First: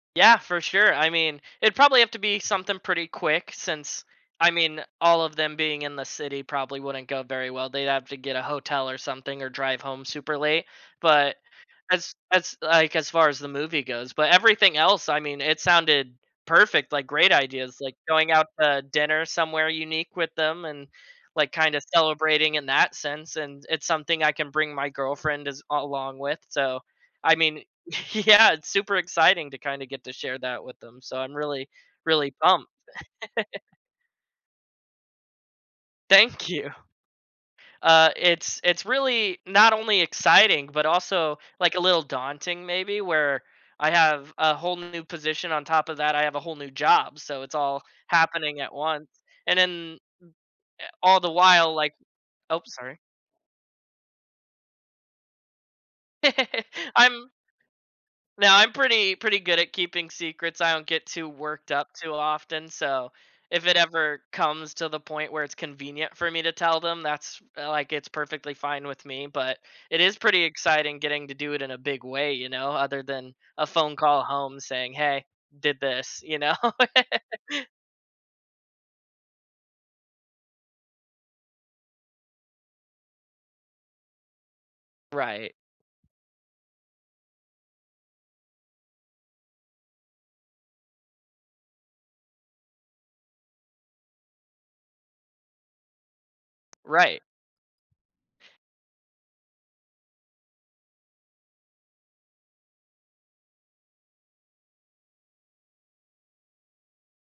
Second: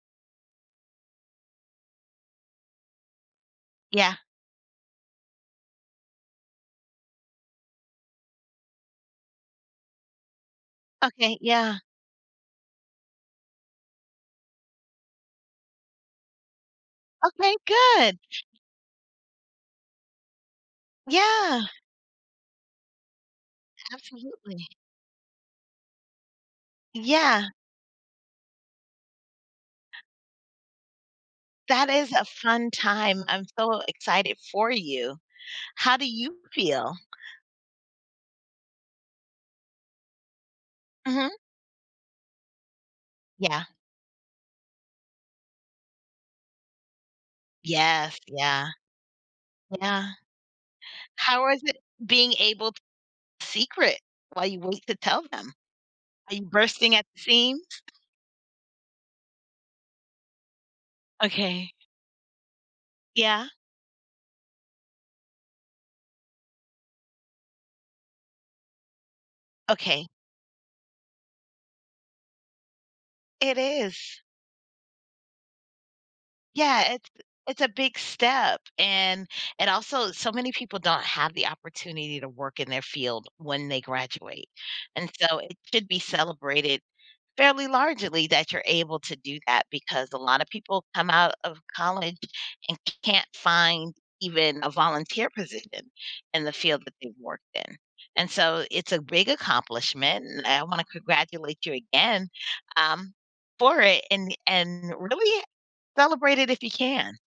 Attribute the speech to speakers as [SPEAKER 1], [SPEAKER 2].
[SPEAKER 1] Yeah, for sure. I mean, it'd probably have to be something pretty quick since
[SPEAKER 2] Yeah.
[SPEAKER 1] I mean, all of them being in the city probably wouldn't go very well, they'd have to get a hotel or something or drive home super late. But
[SPEAKER 2] Okay, yeah.
[SPEAKER 1] as as, like, as far as the movie goes, but everything else, I mean, it sounded perfect, like great
[SPEAKER 2] Okay,
[SPEAKER 1] ideas, like
[SPEAKER 2] good.
[SPEAKER 1] going out to dinner somewhere unique with them and, like,
[SPEAKER 2] Yeah.
[SPEAKER 1] kinda celebrating in that sense, and it's something I can
[SPEAKER 2] Absolutely.
[SPEAKER 1] bring my girlfriend as along with. So, I
[SPEAKER 2] Yeah.
[SPEAKER 1] mean yeah, it's super exciting to kinda get to share that with them. So I'm really,
[SPEAKER 2] That is a
[SPEAKER 1] really pumped.
[SPEAKER 2] fun time. I'm so excited for you. How do you
[SPEAKER 1] Thank you.
[SPEAKER 2] feel?
[SPEAKER 1] Uh, it's it's really not only exciting, but
[SPEAKER 2] Mhm?
[SPEAKER 1] also, like a little daunting, maybe, where
[SPEAKER 2] Yeah.
[SPEAKER 1] I have a whole new position on top of that, I have a whole new job. So it's all
[SPEAKER 2] Yes,
[SPEAKER 1] happening
[SPEAKER 2] yeah.
[SPEAKER 1] at once. And then,
[SPEAKER 2] Yeah.
[SPEAKER 1] eh, all the
[SPEAKER 2] How was
[SPEAKER 1] while,
[SPEAKER 2] it
[SPEAKER 1] like
[SPEAKER 2] being
[SPEAKER 1] Ope,
[SPEAKER 2] able t
[SPEAKER 1] sorry.
[SPEAKER 2] secret while you wait to tell them? Are you bursting at the
[SPEAKER 1] I'm
[SPEAKER 2] seams?
[SPEAKER 1] No, I'm pretty pretty good at keeping secrets, I don't get too worked
[SPEAKER 2] Okay.
[SPEAKER 1] up too often, so,
[SPEAKER 2] Yeah.
[SPEAKER 1] if it ever comes to the point where it's convenient for me to tell them, that's, like, it's perfectly fine with me. But, it
[SPEAKER 2] Okay.
[SPEAKER 1] is pretty exciting getting to do it in a big way, you know, other than
[SPEAKER 2] It
[SPEAKER 1] a phone
[SPEAKER 2] is.
[SPEAKER 1] call home saying, "Hey, did this," you know?
[SPEAKER 2] Yeah, it's the it's a big step and and also so many people don't have the opportunity to work in their field when they graduate. And so
[SPEAKER 1] Right.
[SPEAKER 2] it should be celebrated fairly largely that you're able to do that because a lot of people come out of college and can't find even a volunteer position in the field that they've
[SPEAKER 1] Right.
[SPEAKER 2] worked in. And so it's a big accomplishment and I want to congratulate you again, um, for it and and really celebrate it if you can.